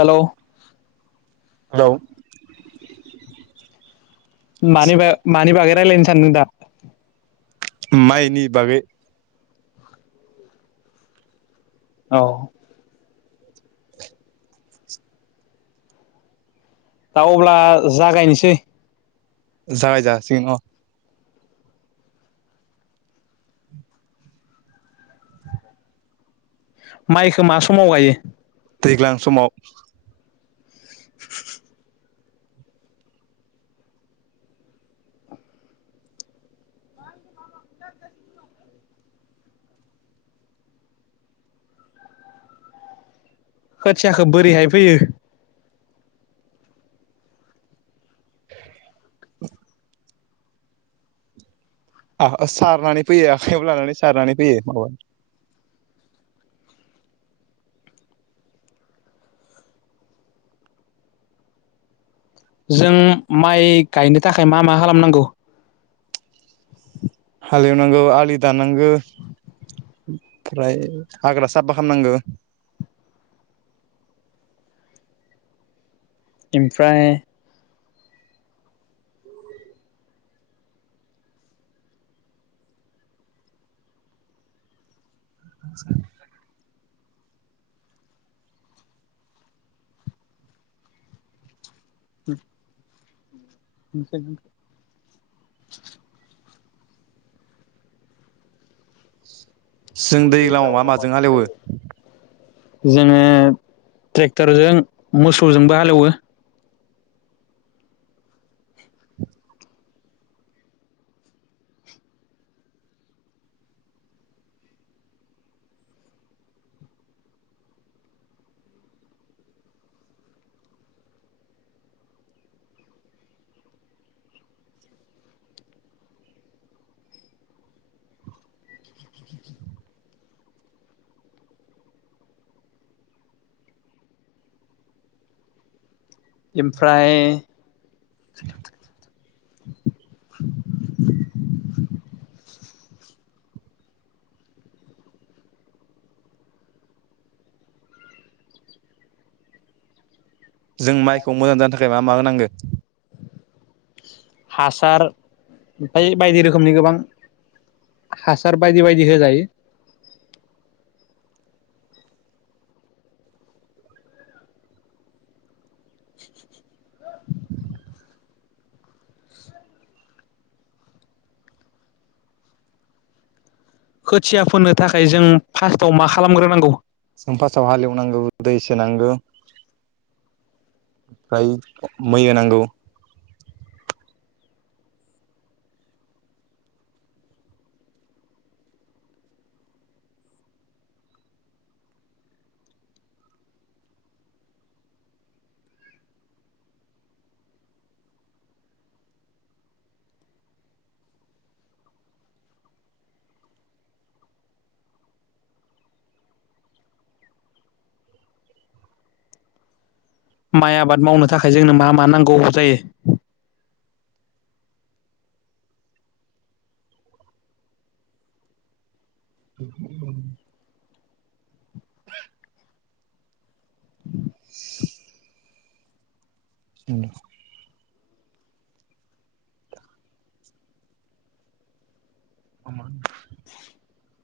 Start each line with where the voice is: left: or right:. left: हेल'
right: हेल'
left: मानि बा मानि बागै रायलायनो सानदों दा?
right: माइनि बागै।
left: औ। दा अब्ला जागायनोसै।
right: जागाय जासिगोन न'
left: माइखौ मा समाव गायो?
right: दैज्लां समाव।
left: खोथियाखो बोरैहाय फैयो?
right: [inaudible] सारनानै फैयो आखाइयाव लानानै सारनानै फैयो
left: जों माइ गायनो थाखाय मा मा खालामनांगौ?
right: हालेवनांगौ आलि दानांगौ। फ्राय हाग्रा साफा खालामनांगौ।
left: ओमफ्राय।
right: [inaudible]
left: [inaudible] [unintelligible]
right: जों दैज्लाङाव मा माजों हालेवो?
left: जोंङो ट्रेक्टरजों मोसौजोंबो हालेवो। ओमफ्राय।
right: [inaudible]
left: [inaudible]
right: जों माइखौ मोजां जानो थाखाय मा मा होनांगोन?
left: हासार ओमफ्राय बायदि रोखोमनि गोबां हासार बायदि बायदि होजायो खोथिया फोनो थाखाय जों फार्स्टआव मा खालामग्रोनांगौ?
right: जों फार्स्टआव हालेवनांगौ दै सोनांगौ। फ्राय मै होनांगौ।
left: माइ आबाद मावनो थाखाय जोंनो मा मा नांगौ जायो?
right: [inaudible] [unintelligible] [unintelligible] उ [unintelligible] आं माहोनो।
left: [unintelligible]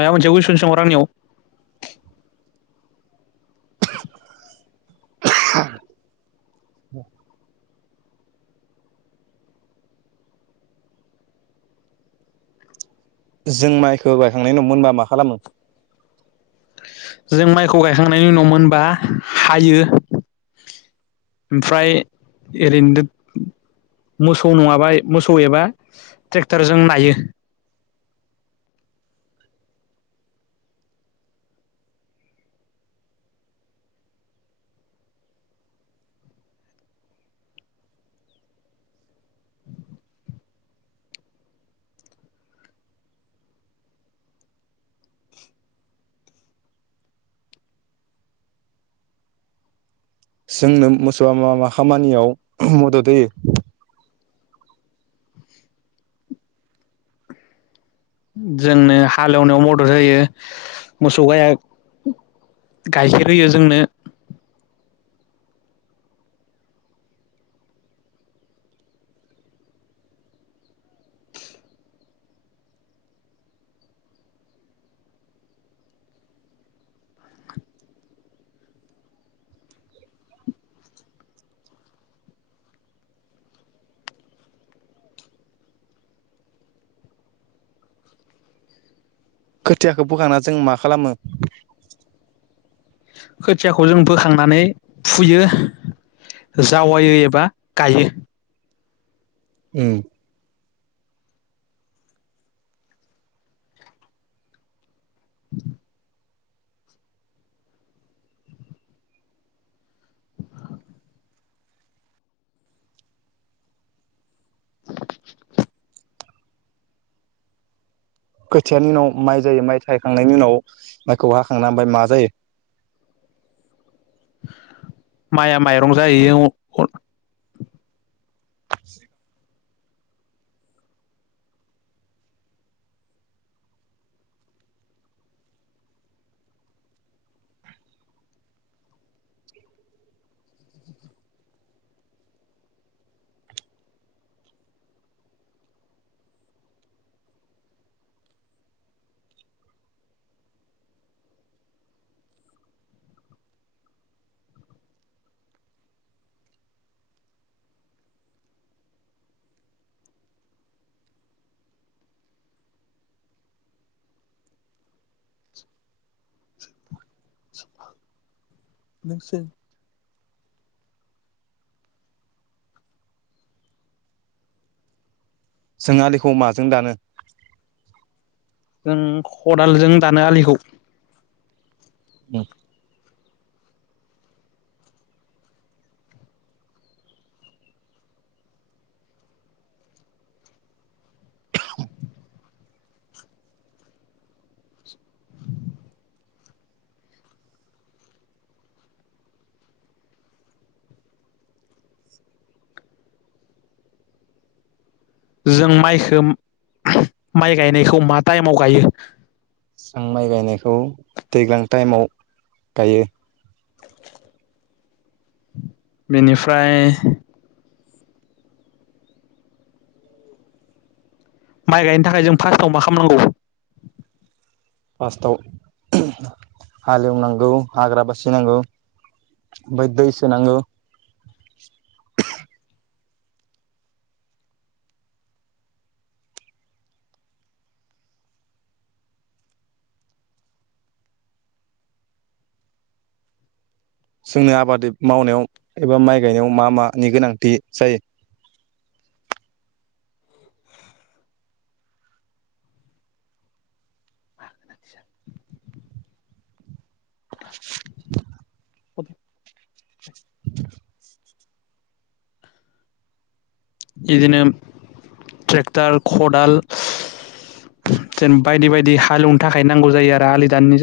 left: माबा मोनसे कुयेशन सोंहर आंनियाव?
right: ह [unintelligible] जों माइखौ गायखांनायनि उनाव मोनबा मा खालामो?
left: जों माइखौ गायखांनायनि उनाव मोनबा हायो। ओमफ्राय ओरैनोदो मोसौ नङाबाय मोसौ एबा ट्रेक्टरजों नायो।
right: जोंनो मोसौआ मा मा खामानियाव मदद होयो?
left: जोंनो हालेवनायाव मदद होयो। मोसौ गाया गाइखेर होयो जोंनो।
right: खोथियाखौ फोखांना जों मा खालामो?
left: खोथियाखौ जों फोखांनानै फुयो। जावायो एबा गायो।
right: उम। खोथियानि उनाव माइ जायो माइ थायखांनायनि उनाव माइखौ हाखांना ओमफ्राय मा जायो?
left: माइआ माइरं जायो।
right: ज [unintelligible]
left: नोंसोर?
right: जों आलिखौ माजों दानो?
left: जों खदालजों दानो आलिखौ।
right: ओम।
left: जों माइखौ माइ गायनायखौ मा टाइमआव गायो?
right: जों माइ गायनायखौ दैज्लां टाइमाव गायो।
left: बेनिफ्राय माइ गायनो थाखाय जों फार्स्टआव मा खालामनांगौ?
right: फार्स्टआव हालेवनांगौ हाग्रा बासिनांगौ। ओमफ्राय दै सोनांगौ। जोंनो आबाद मावनायाव एबा माइ गायनायाव मा मानि गोनांथि जायो?
left: खद [unintelligible]
right: [unintelligible]
left: बिदिनो ट्रेक्टर खदाल जेनब बायदि बायदि हालेवनो थाखाय नांगौ जायो आरो आलि दाननो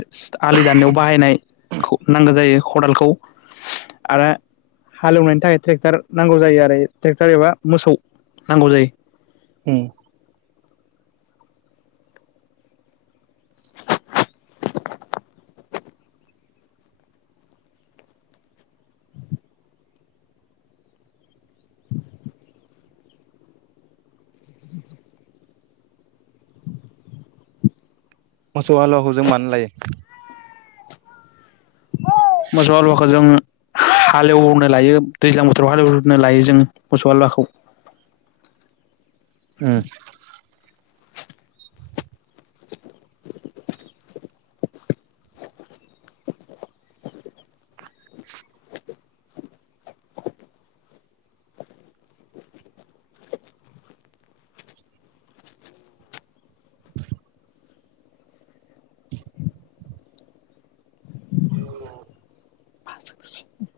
left: आलि दाननायाव बाहायनाय खौ नांगौ जायो खदालखौ आरो हालेवनायनि थाखाय ट्रेक्टर नांगौ जायो आरो ट्रेक्टर एबा मोसौ नांगौ जायो।
right: उम।
left: [unintelligible]
right: मोसौ हालुवाखौ जों मानो लायो?
left: मोसौ हालुवाखौ जों हालेवनो लायो दैज्लां बोथोराव हालेवननो लायो जों मोसौ हालुवाखौ
right: उम [inaudible] [inaudible]
left: [inaudible]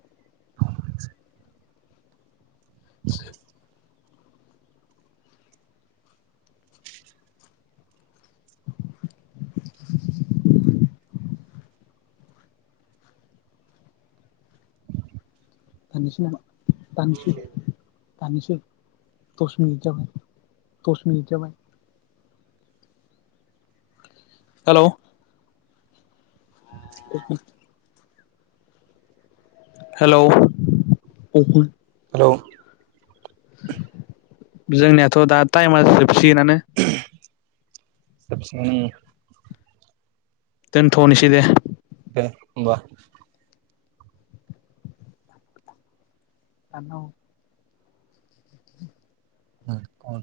right: [inaudible]
left: [unintelligible] दानोसै दस मिनिट जाबाय दस मिनिट जाबाय हेलौ [inaudible] हेलौ
right: हेलौ
left: जोंनियाथ दा टाइमा जोबसिगोनानो
right: [unintelligible]
left: दोनथनिसै दे
right: दे होनबा
left: दानना हर
right: उम